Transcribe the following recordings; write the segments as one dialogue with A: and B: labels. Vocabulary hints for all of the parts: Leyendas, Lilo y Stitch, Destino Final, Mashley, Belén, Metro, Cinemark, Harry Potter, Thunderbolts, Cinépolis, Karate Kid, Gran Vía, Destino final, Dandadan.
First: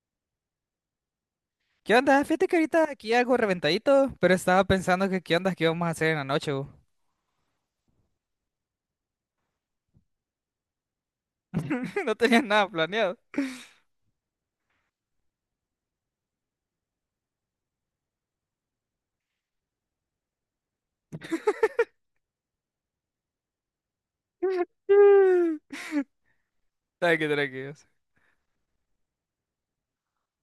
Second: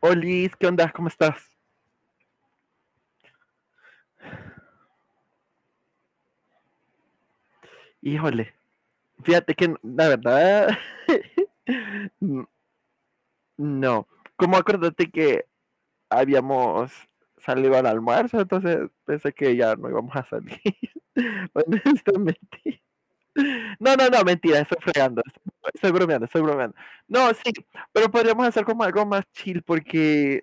A: Olis, ¿qué onda? ¿Cómo estás?
B: ¿Qué onda? Fíjate que ahorita aquí algo reventadito, pero estaba pensando que qué onda, qué vamos a hacer en la noche, bu.
A: Híjole, fíjate que la verdad,
B: No tenía nada planeado.
A: no. Como acuérdate que habíamos salido al almuerzo, entonces pensé que ya no íbamos a salir. Honestamente. No, no, no, mentira, estoy fregando.
B: Mm.
A: Estoy bromeando, estoy bromeando.
B: Tranqui,
A: No, sí,
B: tranquilos.
A: pero podríamos hacer como algo más chill porque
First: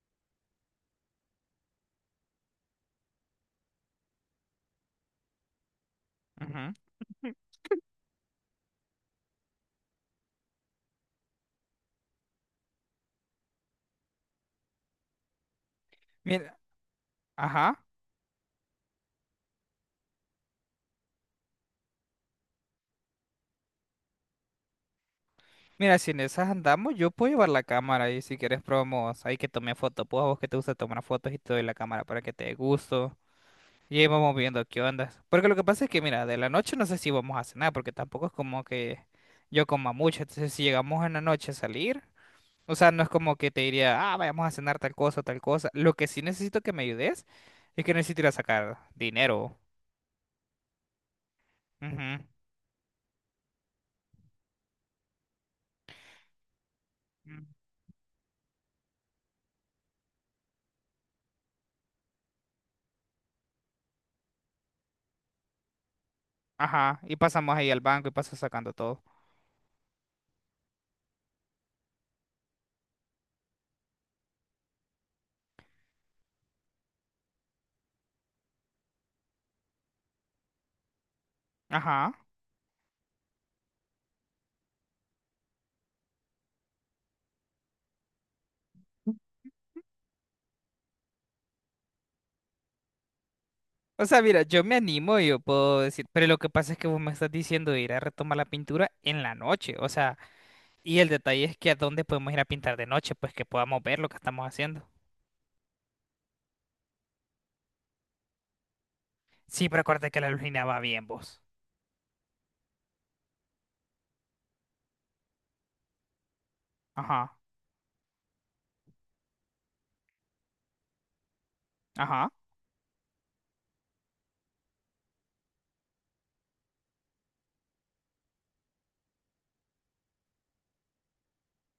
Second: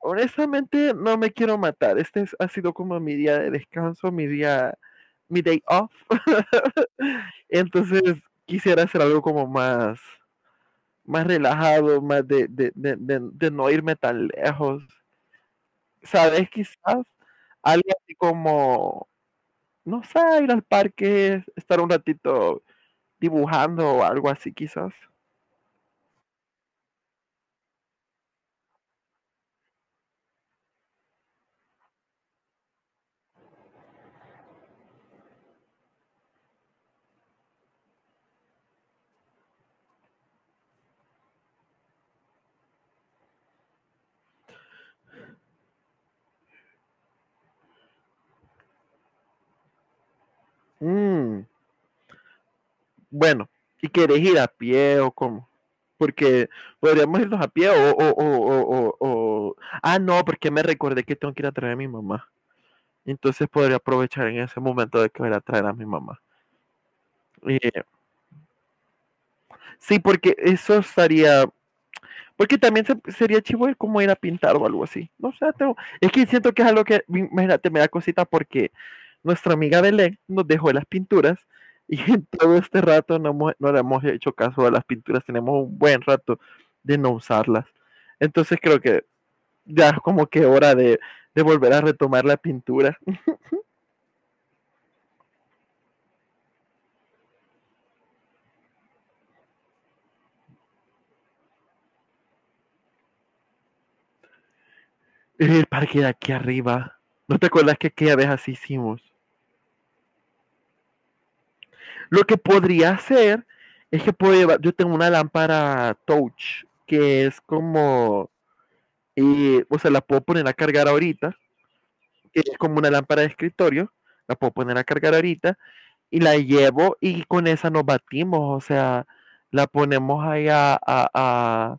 A: honestamente no me quiero matar. Ha sido como mi día de descanso, mi día, mi day off.
B: Ujú.
A: Entonces quisiera hacer algo como más relajado, más de no irme tan lejos. ¿Sabes?
B: Mira,
A: Quizás
B: ajá.
A: algo así como, no sé, ir al parque, estar un ratito dibujando o algo así quizás.
B: Mira, si en esas andamos, yo puedo llevar la cámara y si quieres probamos ahí que tome fotos. Pues a vos que te gusta tomar fotos y te doy la cámara para que te dé gusto. Y ahí vamos viendo qué onda. Porque lo que pasa es que, mira, de la noche no sé si vamos a cenar, porque tampoco es como que yo coma mucho. Entonces, si llegamos en la noche a salir. O sea, no es como que te diría, ah, vayamos a cenar tal cosa, tal cosa. Lo que sí necesito que me ayudes es que necesito ir a sacar dinero.
A: Mm,
B: Ujú.
A: bueno, ¿y quieres ir a pie o cómo? Porque podríamos irnos
B: Mm.
A: a pie. Ah, no, porque me recordé que tengo que ir a traer a mi mamá. Entonces podría aprovechar en ese momento de que voy a ir a traer a mi mamá.
B: Ajá. Y pasamos ahí al
A: Eh,
B: banco y paso sacando todo.
A: Sí, porque eso estaría. Porque también sería chivo de cómo ir a pintar o algo así. No sé, es que siento que es algo que, imagínate, me da cosita porque nuestra amiga Belén nos dejó las pinturas y
B: Ajá.
A: en todo este rato no, no le hemos hecho caso a las pinturas. Tenemos un buen rato de no usarlas. Entonces creo que ya es como que hora de volver a retomar la pintura.
B: O sea, mira, yo me animo, yo puedo decir, pero lo que pasa es que vos me estás diciendo de ir a retomar la pintura en la noche. O sea, y el detalle es que a dónde podemos ir a pintar de noche, pues que podamos ver lo que estamos haciendo.
A: El parque de aquí arriba. ¿No te acuerdas que aquella vez así hicimos?
B: Sí, pero acuérdate que la luna va bien, vos.
A: Lo que podría hacer es que puedo llevar, yo tengo una lámpara touch que
B: Ajá.
A: es como, o sea, la puedo poner a cargar ahorita,
B: Ajá.
A: que es como una lámpara de escritorio, la puedo poner a cargar ahorita y la llevo y con esa nos batimos, o sea, la ponemos ahí a-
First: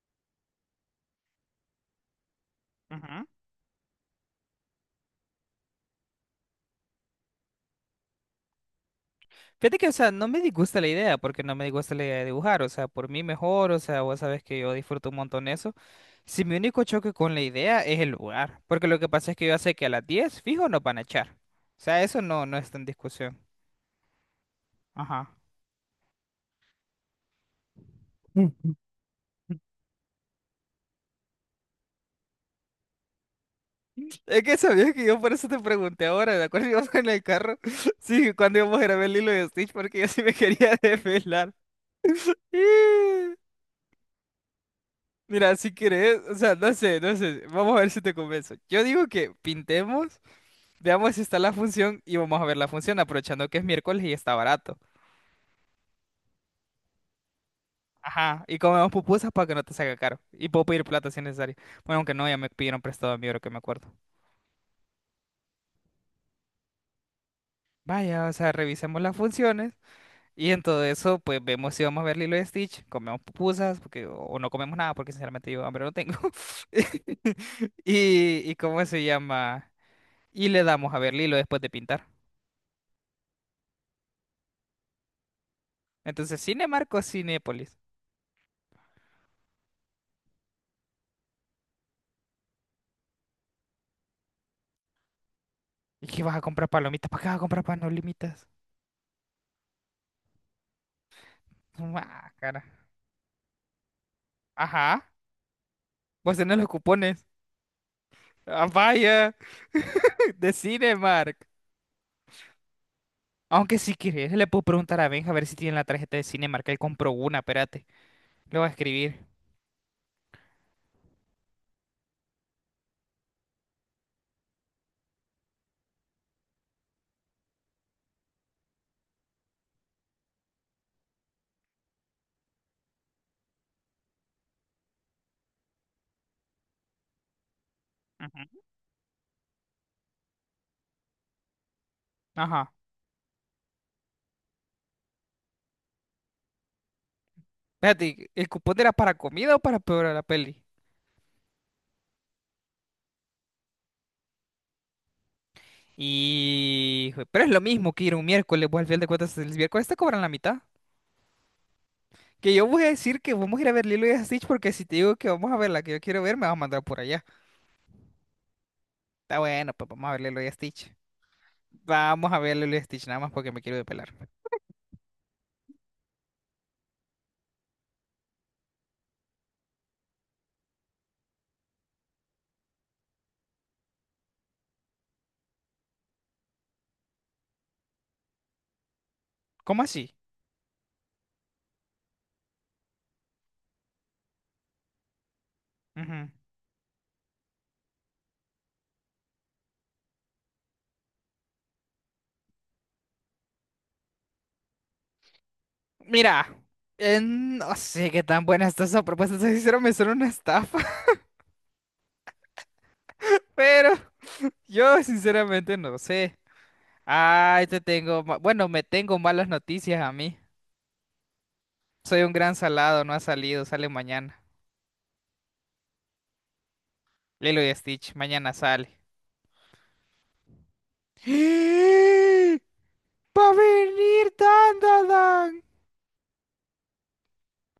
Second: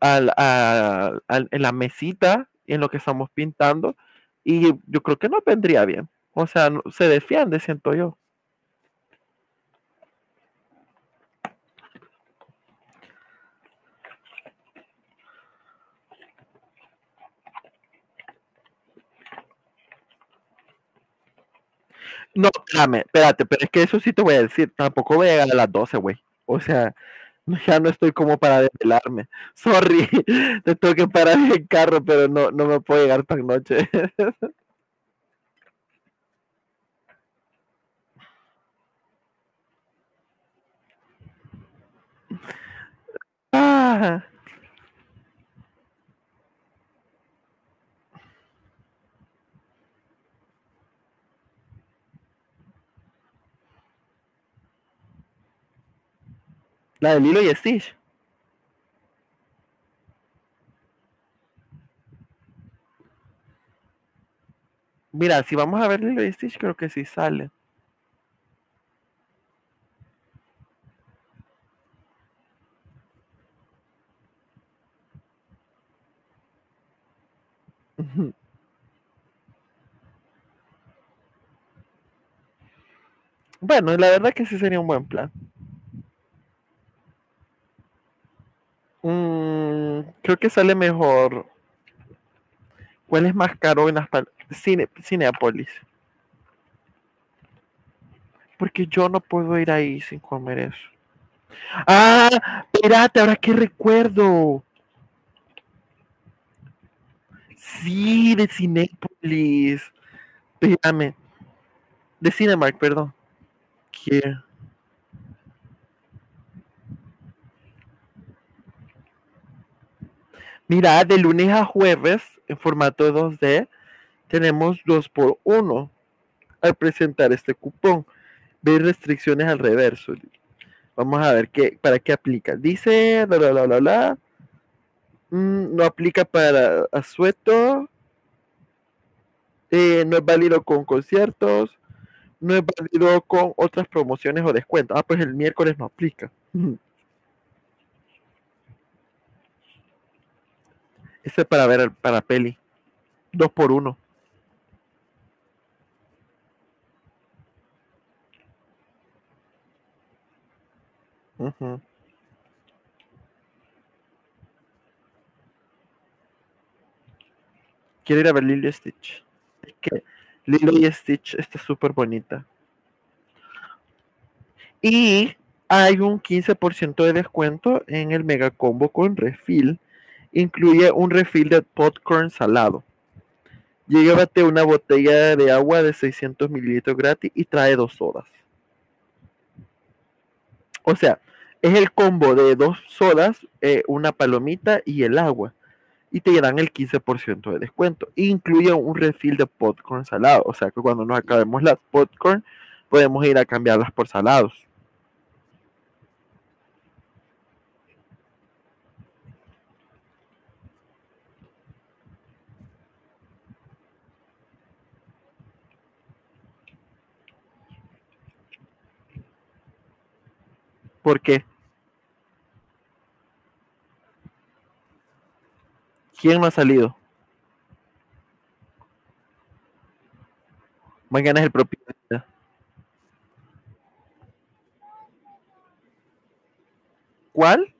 A: en la mesita en lo que
B: Ujú.
A: estamos pintando y yo creo que nos vendría bien, o sea, se defiende, siento yo.
B: Fíjate que, o sea, no me disgusta la idea, porque no me disgusta la idea de dibujar, o sea, por mí mejor, o sea, vos sabes que yo disfruto un montón eso. Si mi único choque con la idea es el lugar, porque lo que pasa es que yo sé que a las 10 fijo, nos van a echar. O sea, eso no,
A: No,
B: no está en
A: espérame,
B: discusión.
A: espérate, pero es que eso sí te voy a decir, tampoco voy a
B: Ajá.
A: llegar a las 12, güey. O sea, ya no estoy como para desvelarme. Sorry, te tengo que parar el carro, pero no, no me puedo llegar tan noche.
B: Es que sabías que yo por eso te pregunté ahora, ¿de acuerdo? Íbamos en el carro. Sí, cuando íbamos a grabar el hilo de Stitch, porque yo sí me quería desvelar.
A: Ah,
B: Mira, si querés, o sea, no sé, no sé, vamos a ver si te convenzo. Yo digo que pintemos, veamos si está la función y vamos a ver la función, aprovechando que es miércoles y está barato.
A: la de Lilo y Stitch.
B: Ajá, y comemos pupusas para que no te salga caro. Y puedo pedir plata si es necesario. Bueno, aunque no, ya me pidieron prestado a mí, ahora que me acuerdo.
A: Mira, si vamos a ver Lilo y Stitch, creo que sí sale.
B: Vaya, o sea, revisemos las funciones y en todo eso, pues vemos si vamos a ver Lilo y Stitch, comemos pupusas, porque, o no comemos nada, porque sinceramente yo hambre no tengo.
A: Ujú.
B: Y, y ¿cómo se llama? Y le damos a ver Lilo después de pintar.
A: Bueno, la verdad que sí sería un buen plan.
B: Entonces, Cinemark o Cinépolis.
A: Creo que sale mejor. ¿Cuál es más caro en las Cine, Cineapolis?
B: ¿Y qué vas a comprar palomitas? ¿Para qué vas a comprar palomitas?
A: Porque yo no puedo ir ahí sin comer eso. Ah,
B: Ah, cara.
A: espérate, ahora qué recuerdo.
B: Ajá. Vos tenés los cupones.
A: Sí, de
B: Ah, vaya.
A: Cinépolis.
B: De
A: Espérame,
B: Cinemark.
A: de Cinemark, perdón.
B: Aunque si
A: ¿Qué?
B: quieres, le puedo preguntar a Benja a ver si tiene la tarjeta de Cinemark. Él compró una, espérate. Le voy a escribir.
A: Mira, de lunes a jueves, en formato 2D, tenemos dos por uno al presentar este cupón. Ver restricciones al reverso. Vamos a ver qué, para qué aplica. Dice, bla, bla, bla, bla, bla. No aplica para asueto.
B: Ujú.
A: No es válido con conciertos. No es
B: Ajá.
A: válido con otras promociones o descuentos. Ah, pues el miércoles no aplica.
B: Espérate, ¿el cupón era para comida o para peor la peli?
A: Ese es para ver para peli. Dos por uno.
B: Y... Pero es lo mismo que ir un miércoles. Vos al final de cuentas, el miércoles te cobran la mitad.
A: Ujú.
B: Que yo voy a decir que vamos a ir a ver Lilo y Stitch porque si te digo que vamos a ver la que yo quiero ver, me vas a mandar por allá.
A: Quiero ir a ver Lilo y Stitch.
B: Está bueno,
A: Es
B: pues
A: que
B: vamos a ver Lilo y
A: Lilo y
B: Stitch.
A: Stitch está súper
B: Vamos a
A: bonita.
B: ver Lilo y Stitch nada más porque me quiero depelar.
A: Y hay un 15% de descuento en el mega combo con refil. Incluye un refil de popcorn salado. Llévate una botella de agua de 600 ml gratis y trae dos sodas.
B: ¿Cómo así?
A: O sea, es el combo de dos sodas, una palomita y el agua. Y
B: Ujú.
A: te dan el 15% de descuento. Incluye un refill de popcorn salado, o sea que cuando nos acabemos las popcorn podemos ir a cambiarlas por salados.
B: Mira, no sé qué tan buena está esa propuesta. Si sincero, me suena una estafa, pero yo sinceramente no sé. Ay, bueno, me tengo malas noticias a mí.
A: Porque
B: Soy un gran salado, no ha salido, sale mañana.
A: ¿quién no ha salido?
B: Lilo y Stitch, mañana sale.
A: Mañana es el propietario.
B: ¡Ah! ¡Va a venir Dandadan!
A: ¿Cuál?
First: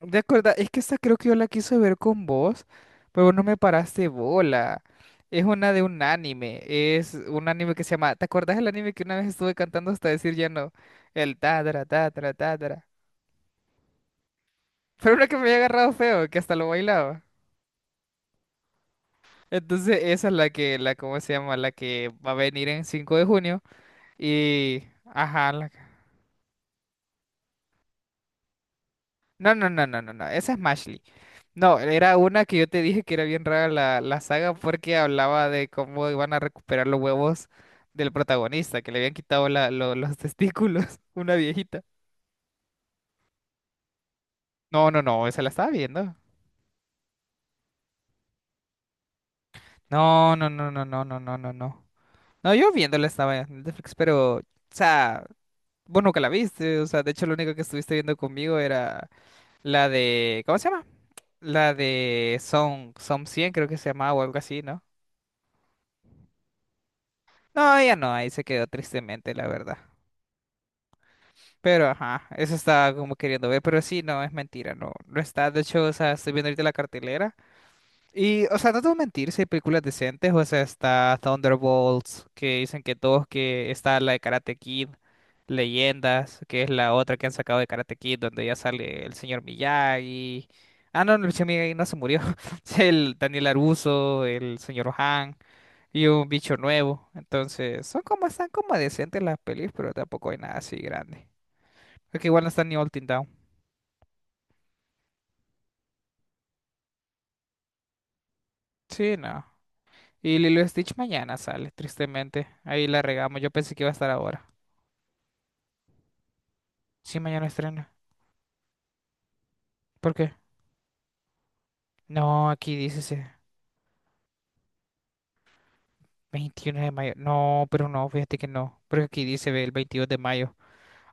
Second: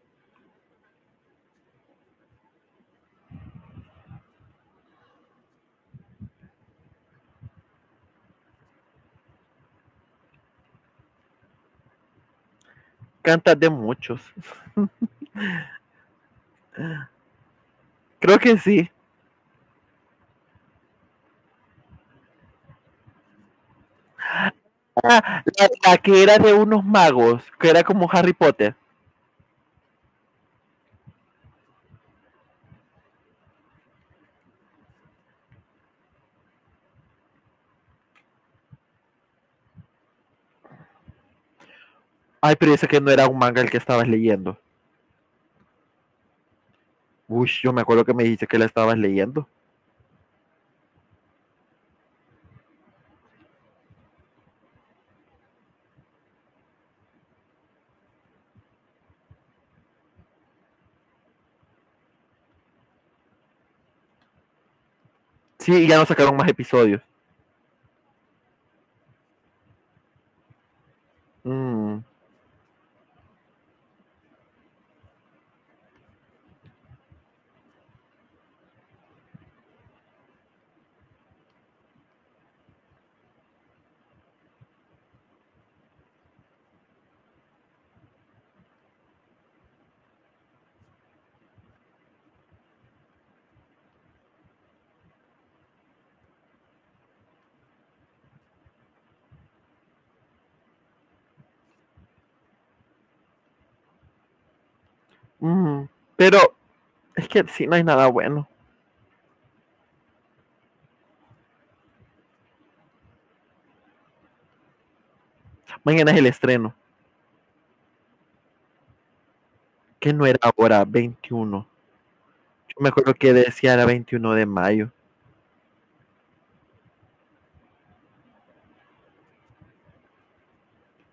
B: ¿De acuerdo? Es que esta creo que yo la quise ver con vos, pero vos no me paraste bola. Es una de un anime, es un anime que se llama... ¿Te acordás del anime que una vez estuve cantando hasta decir ya no? El tadra, tadra, tadra.
A: Cantas de muchos.
B: Pero uno que me había agarrado feo, que hasta lo bailaba.
A: Creo que sí.
B: Entonces esa es la que, ¿cómo se llama? La que va a venir en 5 de junio. Y,
A: Ah,
B: ajá,
A: la,
B: la...
A: la que era de unos magos, que era como Harry Potter.
B: No, no, no, no, no, no, esa es Mashley. No, era una que yo te dije que era bien rara la saga porque hablaba de cómo iban a recuperar los huevos del protagonista, que le habían quitado los testículos, una viejita.
A: Ay, pero ese que no era un manga el que estabas leyendo.
B: No, no, no, esa la estaba viendo.
A: Uy, yo me acuerdo que me dijiste que la estabas leyendo.
B: No, no, no, no, no, no, no, no, no. No, yo viéndola estaba en Netflix, pero, o sea, vos nunca la viste, o sea, de hecho lo único que estuviste viendo conmigo era... La de, ¿cómo se llama? La de Son, Son 100 creo que se llamaba o algo así, ¿no?
A: Sí, y ya no sacaron más episodios.
B: No, ella no, ahí se quedó tristemente, la verdad. Pero
A: Mm,
B: ajá, eso estaba como queriendo ver, pero sí, no, es mentira, no, no está. De hecho, o sea, estoy viendo ahorita la cartelera. Y, o sea, no te voy a mentir, si hay películas decentes, o sea, está Thunderbolts, que dicen que todos, que está la de Karate Kid, Leyendas, que es la otra que han sacado de Karate Kid, donde ya sale el señor Miyagi. Ah, no, no, el señor Miyagi no se murió, el Daniel Aruso, el señor Han, y un bicho nuevo. Entonces, son como, están como decentes las pelis, pero tampoco hay nada así grande. Porque igual no está ni All Teen Down.
A: mm. Pero es que sí, no hay nada bueno.
B: Sí, no. Y Lilo y Stitch mañana sale, tristemente. Ahí la regamos, yo pensé que iba a estar ahora.
A: Mañana es el estreno,
B: Sí, mañana estrena.
A: que
B: ¿Por
A: no
B: qué?
A: era ahora, 21.
B: No,
A: Yo
B: aquí
A: me
B: dice
A: acuerdo
B: ese
A: que decía era 21 de mayo.
B: 21 de mayo. No, pero no, fíjate que no. Porque aquí dice ve, el 22 de mayo.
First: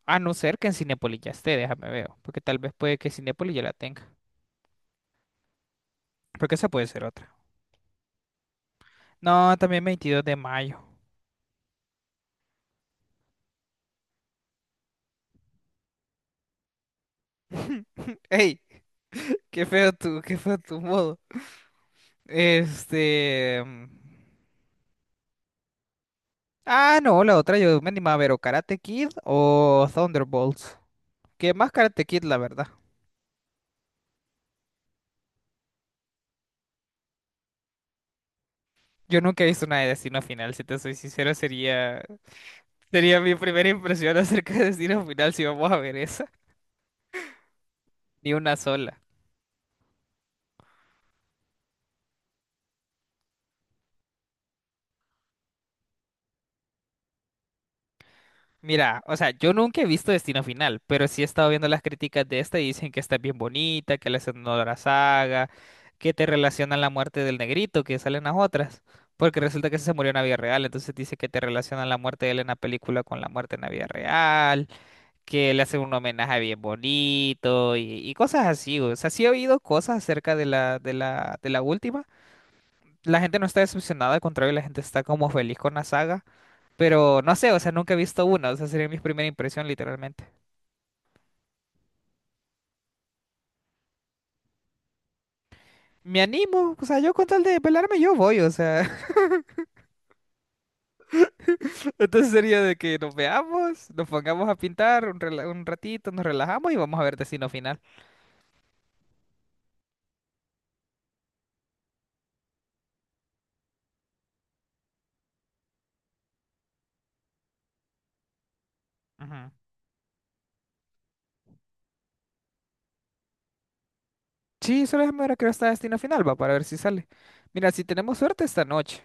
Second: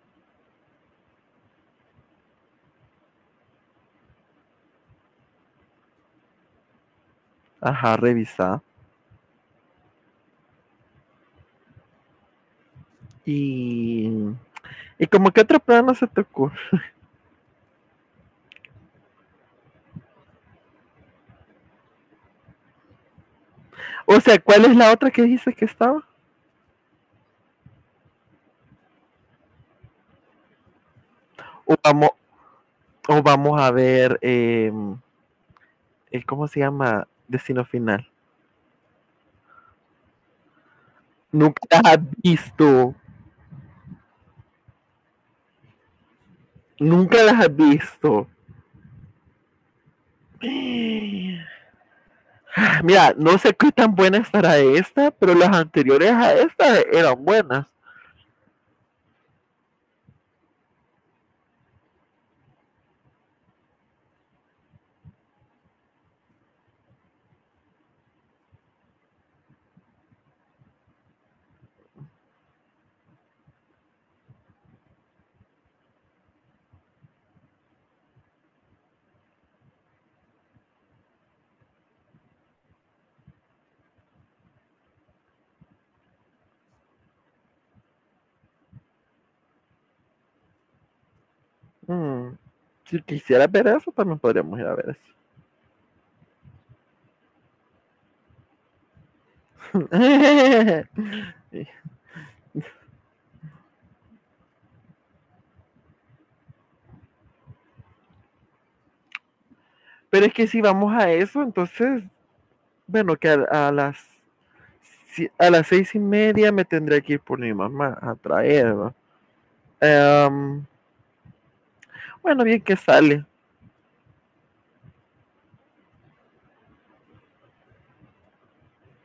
B: A no ser que en Cinépolis ya esté, déjame ver. Porque tal vez puede que Cinépolis ya la tenga. Porque esa puede ser otra.
A: Ajá, revisá.
B: No, también 22 de mayo.
A: Y, y como que otro plan no se te ocurre.
B: ¡Ey! ¡Qué feo tu modo! Este...
A: O sea, ¿cuál es la otra que dices que estaba?
B: Ah, no, la otra yo me animaba a ver o Karate Kid o Thunderbolts. Que más
A: O
B: Karate
A: vamos,
B: Kid, la verdad.
A: o vamos a ver, ¿cómo se llama? Destino final.
B: Yo nunca he visto una de Destino Final, si te soy sincero,
A: Nunca las has
B: sería.
A: visto.
B: Sería mi primera impresión acerca de Destino Final si vamos a ver esa.
A: Nunca las has visto.
B: Ni una sola.
A: Mira, no sé qué tan buena estará esta, pero las anteriores a esta eran buenas.
B: Mira, o sea, yo nunca he visto Destino Final, pero sí he estado viendo las críticas de esta y dicen que está bien bonita, que le hacen honor a la saga, que te relacionan la muerte del negrito, que salen las otras. Porque resulta que ese se murió en la vida real, entonces dice que te relacionan la muerte de él en la película con la muerte en la vida real, que le hacen un homenaje bien bonito y cosas así. O sea, sí he oído cosas acerca de la última. La gente no está decepcionada, al contrario, la gente está como feliz con la saga. Pero no sé, o sea, nunca he visto una, o sea, sería mi primera impresión, literalmente.
A: Mm, Si quisiera ver eso, también podríamos ir a ver eso.
B: Me animo, o sea, yo con tal de pelarme, yo voy, o sea.
A: Sí.
B: Entonces sería de que nos veamos, nos pongamos a pintar un, un ratito, nos relajamos y vamos a ver Destino Final.
A: Pero es que si vamos a eso, entonces, bueno, que a las si- a las 6:30 me tendré que ir por mi mamá a traerla.
B: Ujú.
A: Em, bueno, bien que sale.
B: Sí, solo déjame ver a qué hora está Destino Final, va, para ver si sale. Mira, si tenemos suerte esta noche,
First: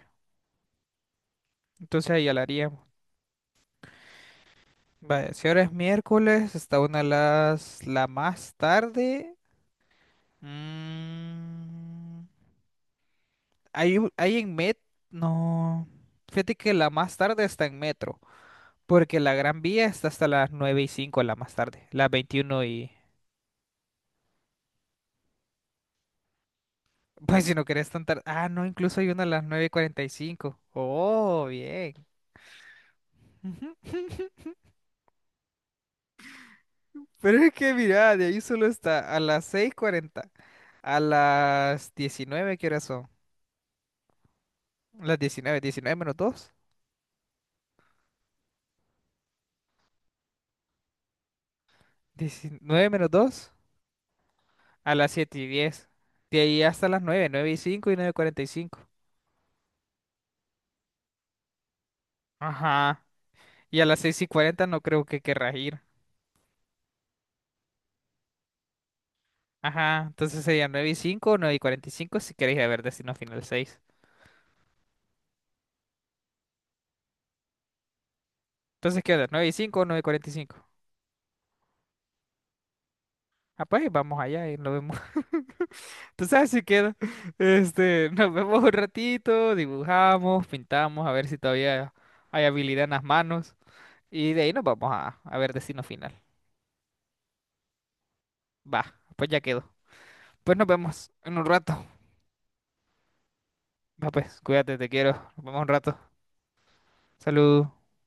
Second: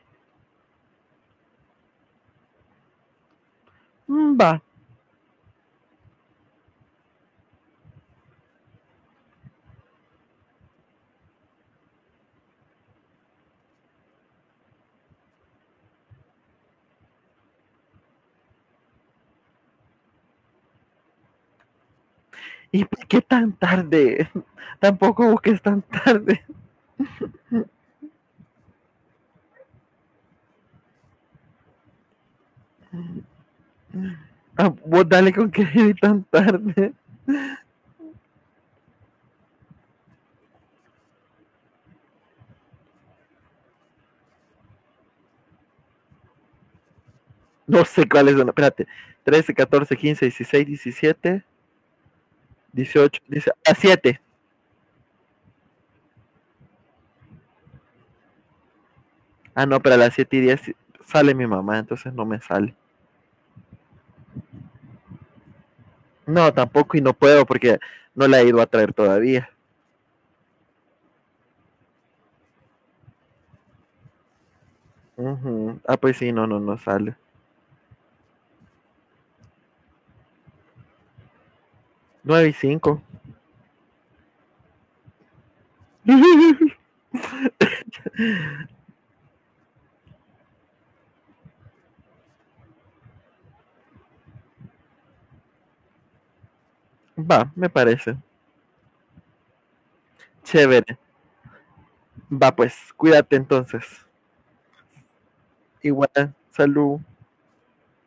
B: entonces ahí ya la haríamos.
A: Mm, va.
B: Vale, si ahora es miércoles, está una de las... la más tarde. Mm, hay en Met, no. Fíjate que la más tarde está en Metro, porque la Gran Vía está hasta las 9 y 5 la más tarde, las 21
A: ¿Y
B: y...
A: por qué tan tarde? Tampoco busques tan tarde.
B: Pues si no querés tan tarde... Ah, no, incluso hay una a las 9 y cuarenta y cinco. Oh, bien. Ujú.
A: Ah, vos dale con que ir tan tarde.
B: Pero es que mira, de ahí solo está a las 6:40, a las 19. ¿Qué horas son? Las diecinueve, 19 menos dos,
A: No sé cuáles son. Espérate. 13, 14, 15, 16, 17,
B: diecinueve menos
A: 18,
B: dos
A: 17. A siete.
B: A las 7:10. De ahí hasta las nueve, 9 y 5 y 9:45.
A: Ah, no, pero a las 7:10 sale mi mamá, entonces no me sale.
B: Ajá. Y a las 6 y 40 no creo que querrás ir.
A: No, tampoco y no puedo porque no la he ido a traer todavía.
B: Ajá, entonces sería 9 y 5, 9:45 si queréis ir a ver Destino Final seis.
A: Ujú. Ah, pues sí, no, no, no sale.
B: Entonces, ¿qué onda? ¿9 y 5 o 9 y cinco?
A: 9:05.
B: Ah, pues vamos allá y nos vemos. Entonces si queda. Este, nos vemos un ratito, dibujamos, pintamos, a ver si todavía hay habilidad en las manos. Y de ahí nos vamos a ver Destino Final.
A: Va, me parece.
B: Va, pues ya quedó. Pues nos
A: Chévere.
B: vemos en un rato.
A: Va, pues, cuídate entonces.
B: Va, pues, cuídate, te quiero. Nos vemos un rato.
A: Igual, salud.
B: Salud.